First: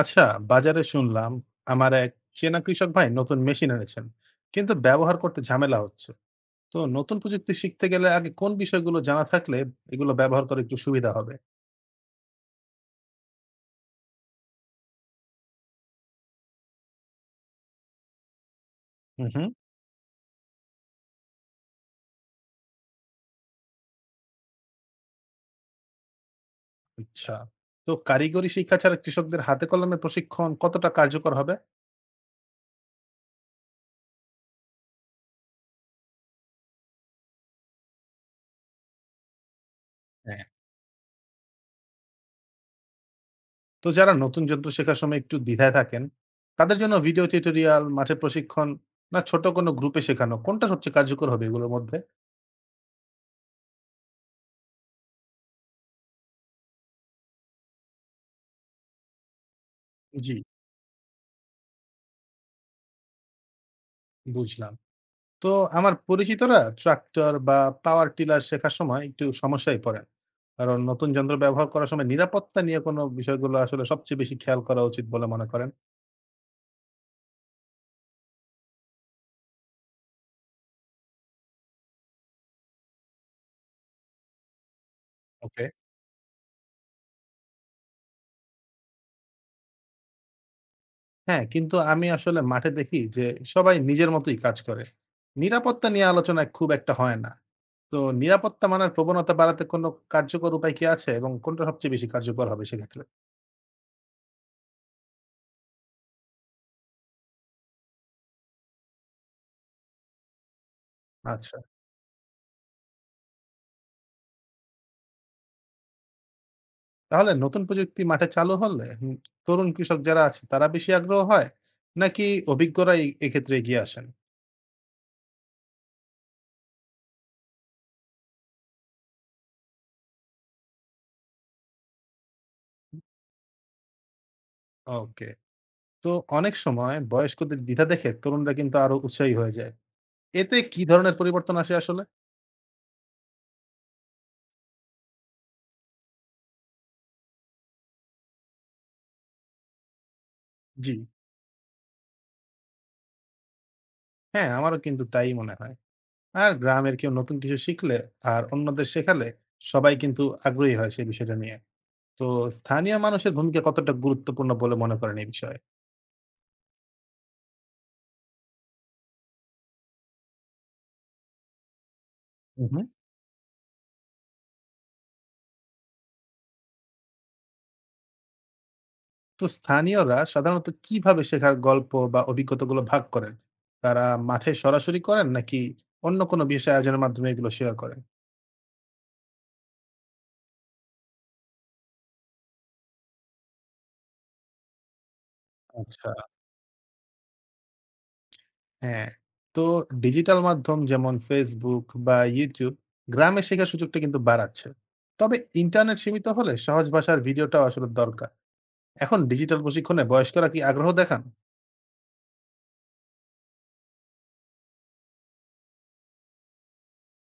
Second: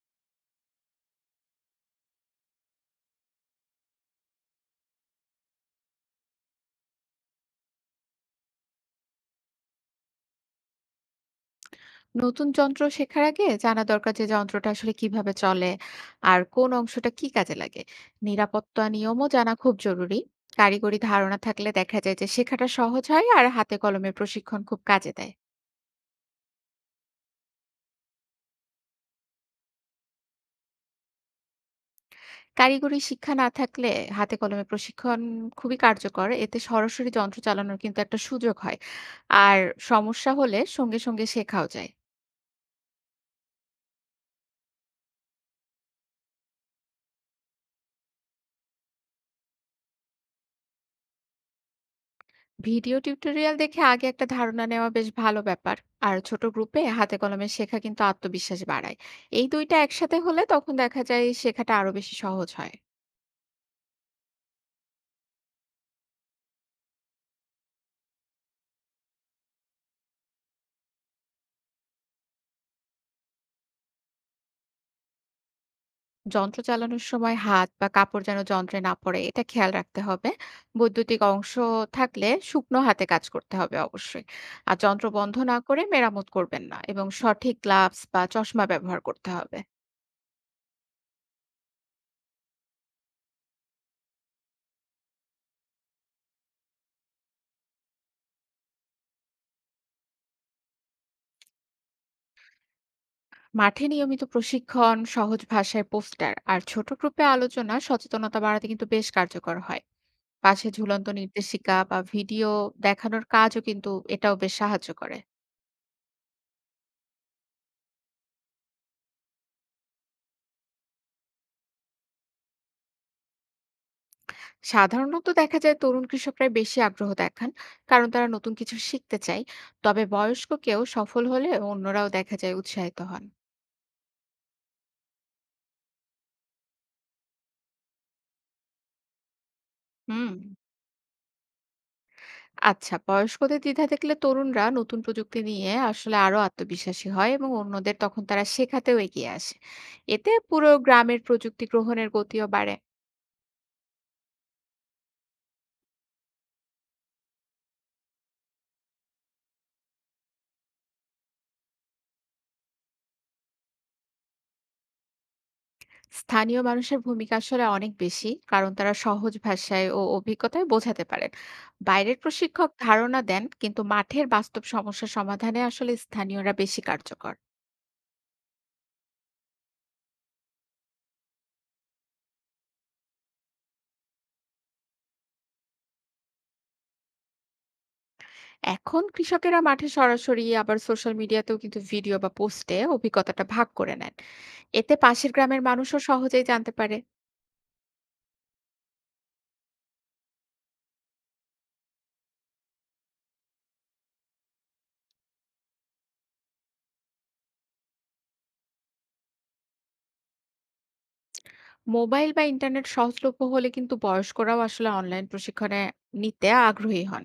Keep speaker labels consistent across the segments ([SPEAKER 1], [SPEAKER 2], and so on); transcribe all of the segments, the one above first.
[SPEAKER 1] আচ্ছা, বাজারে শুনলাম আমার এক চেনা কৃষক ভাই নতুন মেশিন এনেছেন, কিন্তু ব্যবহার করতে ঝামেলা হচ্ছে। তো নতুন প্রযুক্তি শিখতে গেলে আগে কোন বিষয়গুলো জানা থাকলে এগুলো ব্যবহার করে একটু সুবিধা হবে?
[SPEAKER 2] নতুন যন্ত্র শেখার আগে জানা দরকার যে যন্ত্রটা আসলে কিভাবে চলে, আর কোন অংশটা কি কাজে লাগে। নিরাপত্তা
[SPEAKER 1] হুম
[SPEAKER 2] নিয়মও
[SPEAKER 1] হুম।
[SPEAKER 2] জানা খুব জরুরি। কারিগরি ধারণা থাকলে দেখা যায় যে শেখাটা সহজ হয়, আর হাতে কলমে প্রশিক্ষণ খুব কাজে দেয়।
[SPEAKER 1] আচ্ছা, তো কারিগরি শিক্ষা ছাড়া কৃষকদের হাতে কলমে প্রশিক্ষণ কতটা কার্যকর হবে?
[SPEAKER 2] কারিগরি শিক্ষা না থাকলে হাতে কলমে প্রশিক্ষণ খুবই কার্যকর, এতে সরাসরি যন্ত্র চালানোর কিন্তু একটা সুযোগ হয়। আর সমস্যা
[SPEAKER 1] হ্যাঁ,
[SPEAKER 2] হলে সঙ্গে সঙ্গে শেখাও যায়।
[SPEAKER 1] তো যারা নতুন যন্ত্র শেখার সময় একটু দ্বিধায় থাকেন তাদের জন্য ভিডিও টিউটোরিয়াল, মাঠে প্রশিক্ষণ না ছোট কোনো গ্রুপে শেখানো, কোনটা সবচেয়ে কার্যকর হবে এগুলোর মধ্যে?
[SPEAKER 2] ভিডিও টিউটোরিয়াল দেখে আগে একটা ধারণা নেওয়া বেশ ভালো ব্যাপার, আর ছোট গ্রুপে হাতে কলমে শেখা কিন্তু আত্মবিশ্বাস বাড়ায়। এই দুইটা একসাথে
[SPEAKER 1] জি,
[SPEAKER 2] হলে তখন দেখা যায় শেখাটা আরো বেশি সহজ হয়।
[SPEAKER 1] বুঝলাম। তো আমার পরিচিতরা ট্রাক্টর বা পাওয়ার টিলার শেখার সময় একটু সমস্যায় পড়েন, কারণ নতুন যন্ত্র ব্যবহার করার সময় নিরাপত্তা নিয়ে কোনো বিষয়গুলো আসলে সবচেয়ে বেশি খেয়াল করা উচিত বলে মনে করেন?
[SPEAKER 2] যন্ত্র চালানোর সময় হাত বা কাপড় যেন যন্ত্রে না পড়ে, এটা খেয়াল রাখতে হবে। বৈদ্যুতিক অংশ থাকলে শুকনো হাতে কাজ করতে হবে অবশ্যই। আর যন্ত্র বন্ধ না
[SPEAKER 1] ওকে।
[SPEAKER 2] করে মেরামত করবেন না, এবং সঠিক গ্লাভস বা চশমা ব্যবহার করতে হবে।
[SPEAKER 1] হ্যাঁ, কিন্তু আমি আসলে মাঠে দেখি যে সবাই নিজের মতোই কাজ করে, নিরাপত্তা নিয়ে আলোচনা খুব একটা হয় না। তো নিরাপত্তা মানার প্রবণতা বাড়াতে কোনো কার্যকর উপায় কি আছে, এবং কোনটা সবচেয়ে বেশি কার্যকর হবে সেক্ষেত্রে?
[SPEAKER 2] মাঠে নিয়মিত প্রশিক্ষণ, সহজ ভাষায় পোস্টার আর ছোট গ্রুপে আলোচনা সচেতনতা বাড়াতে কিন্তু বেশ কার্যকর হয়। পাশে ঝুলন্ত
[SPEAKER 1] আচ্ছা,
[SPEAKER 2] নির্দেশিকা বা ভিডিও দেখানোর কাজও কিন্তু এটাও বেশ সাহায্য করে।
[SPEAKER 1] তাহলে নতুন প্রযুক্তি মাঠে চালু হলে তরুণ কৃষক যারা আছে তারা বেশি আগ্রহ হয়, নাকি অভিজ্ঞরা এক্ষেত্রে এগিয়ে আসেন?
[SPEAKER 2] সাধারণত দেখা যায় তরুণ কৃষকরাই বেশি আগ্রহ দেখান, কারণ তারা নতুন কিছু শিখতে চায়। তবে বয়স্ক কেউ সফল হলে অন্যরাও দেখা যায় উৎসাহিত হন।
[SPEAKER 1] ওকে, তো অনেক সময় বয়স্কদের দ্বিধা দেখে তরুণরা কিন্তু আরো উৎসাহী হয়ে যায়।
[SPEAKER 2] হুম।
[SPEAKER 1] এতে কি ধরনের পরিবর্তন আসে আসলে?
[SPEAKER 2] আচ্ছা, বয়স্কদের দ্বিধা দেখলে তরুণরা নতুন প্রযুক্তি নিয়ে আসলে আরো আত্মবিশ্বাসী হয় এবং অন্যদের তখন তারা শেখাতেও এগিয়ে আসে। এতে পুরো
[SPEAKER 1] জি,
[SPEAKER 2] গ্রামের প্রযুক্তি গ্রহণের গতিও বাড়ে।
[SPEAKER 1] হ্যাঁ, আমারও কিন্তু তাই মনে হয়। আর গ্রামের কেউ নতুন কিছু শিখলে আর অন্যদের শেখালে সবাই কিন্তু আগ্রহী হয় সেই বিষয়টা নিয়ে। তো স্থানীয় মানুষের ভূমিকা কতটা গুরুত্বপূর্ণ বলে মনে করেন এই বিষয়ে?
[SPEAKER 2] স্থানীয় মানুষের ভূমিকা আসলে অনেক বেশি, কারণ তারা সহজ ভাষায় ও অভিজ্ঞতায় বোঝাতে পারেন। বাইরের প্রশিক্ষক ধারণা দেন কিন্তু মাঠের বাস্তব সমস্যা সমাধানে আসলে স্থানীয়রা বেশি কার্যকর।
[SPEAKER 1] তো স্থানীয়রা সাধারণত কিভাবে শেখার গল্প বা অভিজ্ঞতাগুলো ভাগ করেন? তারা মাঠে সরাসরি করেন, নাকি অন্য কোনো বিশেষ আয়োজনের মাধ্যমে এগুলো শেয়ার করেন?
[SPEAKER 2] এখন কৃষকেরা মাঠে সরাসরি আবার সোশ্যাল মিডিয়াতেও কিন্তু ভিডিও বা পোস্টে অভিজ্ঞতাটা ভাগ করে নেন। এতে পাশের গ্রামের মানুষও
[SPEAKER 1] আচ্ছা।
[SPEAKER 2] সহজেই জানতে পারে।
[SPEAKER 1] হ্যাঁ, তো ডিজিটাল মাধ্যম যেমন Facebook বা YouTube গ্রামে শেখার সুযোগটা কিন্তু বাড়াচ্ছে। তবে ইন্টারনেট সীমিত হলে সহজ ভাষার ভিডিওটাও আসলে দরকার। এখন ডিজিটাল প্রশিক্ষণে বয়স্করা কি আগ্রহ দেখান?
[SPEAKER 2] মোবাইল বা ইন্টারনেট সহজলভ্য হলে কিন্তু বয়স্করাও আসলে অনলাইন প্রশিক্ষণে নিতে আগ্রহী হন,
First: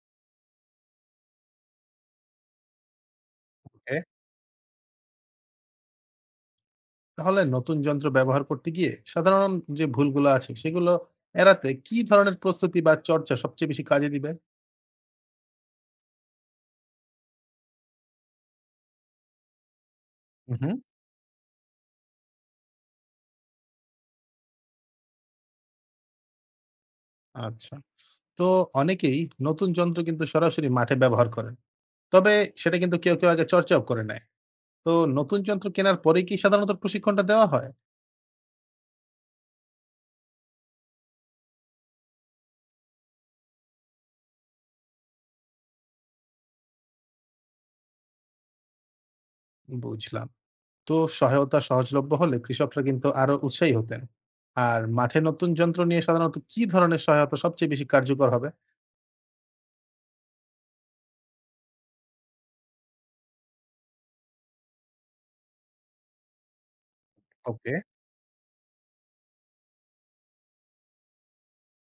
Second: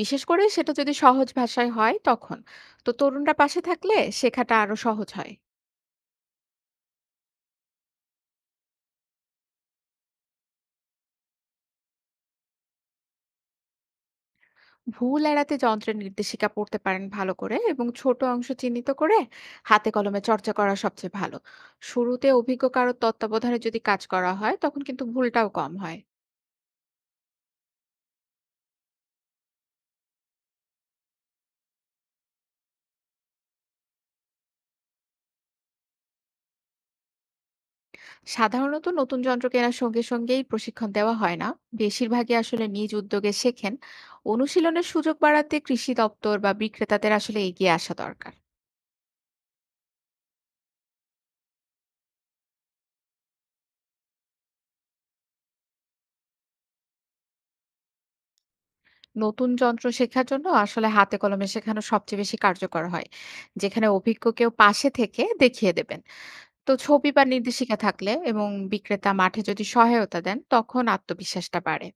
[SPEAKER 2] বিশেষ করে সেটা যদি সহজ ভাষায় হয়। তখন তো তরুণরা পাশে
[SPEAKER 1] ওকে,
[SPEAKER 2] থাকলে শেখাটা আরো সহজ হয়।
[SPEAKER 1] তাহলে নতুন যন্ত্র ব্যবহার করতে গিয়ে সাধারণ যে ভুলগুলো আছে সেগুলো এড়াতে কি ধরনের প্রস্তুতি বা চর্চা সবচেয়ে বেশি কাজে দিবে?
[SPEAKER 2] ভুল এড়াতে যন্ত্রের নির্দেশিকা পড়তে পারেন ভালো করে, এবং ছোট অংশ চিহ্নিত করে হাতে কলমে চর্চা
[SPEAKER 1] হুম, হুম।
[SPEAKER 2] করা সবচেয়ে ভালো। শুরুতে অভিজ্ঞ কারো তত্ত্বাবধানে যদি কাজ করা হয় তখন কিন্তু ভুলটাও কম হয়।
[SPEAKER 1] আচ্ছা। তো অনেকেই নতুন যন্ত্র কিন্তু সরাসরি মাঠে ব্যবহার করেন। তবে সেটা কিন্তু কেউ, কেউ আগে চর্চাও করে নেয়। তো নতুন যন্ত্র কেনার পরে কি সাধারণত প্রশিক্ষণটা দেওয়া হয়?
[SPEAKER 2] সাধারণত নতুন যন্ত্র কেনার সঙ্গে সঙ্গেই প্রশিক্ষণ দেওয়া হয় না, বেশিরভাগই আসলে নিজ উদ্যোগে শেখেন। অনুশীলনের সুযোগ বাড়াতে কৃষি দপ্তর বা বিক্রেতাদের আসলে এগিয়ে আসা দরকার।
[SPEAKER 1] বুঝলাম। তো সহায়তা সহজলভ্য হলে কৃষকরা কিন্তু আরো উৎসাহী হতেন। আর মাঠে নতুন যন্ত্র নিয়ে সাধারণত কি ধরনের সহায়তা সবচেয়ে বেশি কার্যকর হবে?
[SPEAKER 2] নতুন যন্ত্র শেখার জন্য আসলে হাতে কলমে শেখানো সবচেয়ে বেশি কার্যকর হয়, যেখানে অভিজ্ঞ কেউ পাশে থেকে দেখিয়ে দেবেন। তো ছবি বা
[SPEAKER 1] ওকে।
[SPEAKER 2] নির্দেশিকা থাকলে এবং বিক্রেতা মাঠে যদি সহায়তা দেন, তখন আত্মবিশ্বাসটা বাড়ে।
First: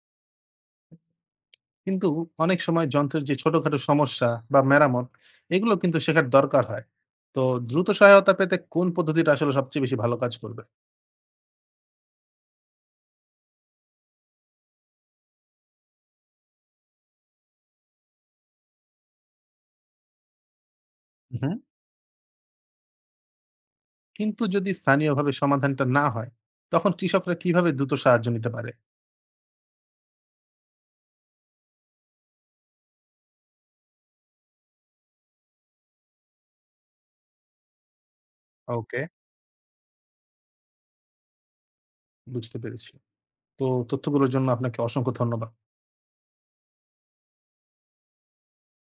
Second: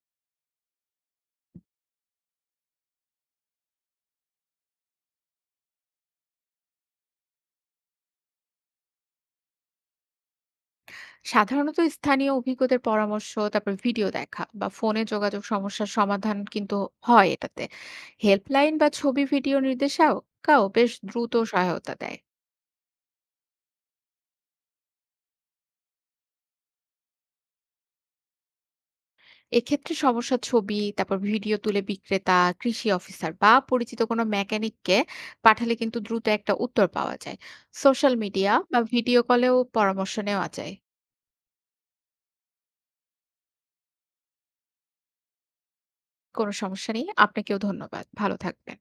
[SPEAKER 1] কিন্তু অনেক সময় যন্ত্রের যে ছোটখাটো সমস্যা বা মেরামত এগুলো কিন্তু শেখার দরকার হয়। তো দ্রুত সহায়তা পেতে কোন পদ্ধতিটা আসলে সবচেয়ে বেশি ভালো কাজ করবে?
[SPEAKER 2] সাধারণত স্থানীয় অভিজ্ঞদের পরামর্শ, তারপর ভিডিও দেখা বা ফোনে যোগাযোগ সমস্যার সমাধান কিন্তু হয় এটাতে। হেল্পলাইন বা ছবি, ভিডিও নির্দেশিকাও বেশ দ্রুত
[SPEAKER 1] হুম।
[SPEAKER 2] সহায়তা দেয়।
[SPEAKER 1] কিন্তু যদি স্থানীয়ভাবে সমাধানটা না হয়, তখন কৃষকরা কিভাবে দ্রুত সাহায্য নিতে পারে?
[SPEAKER 2] এক্ষেত্রে সমস্যার ছবি তারপর ভিডিও তুলে বিক্রেতা, কৃষি অফিসার বা পরিচিত কোনো মেকানিককে পাঠালে কিন্তু দ্রুত একটা উত্তর পাওয়া যায়। সোশ্যাল মিডিয়া বা
[SPEAKER 1] ওকে,
[SPEAKER 2] ভিডিও কলেও পরামর্শ নেওয়া যায়।
[SPEAKER 1] বুঝতে পেরেছি। তো তথ্যগুলোর জন্য আপনাকে অসংখ্য ধন্যবাদ।
[SPEAKER 2] কোনো সমস্যা নেই। আপনাকেও ধন্যবাদ। ভালো থাকবেন।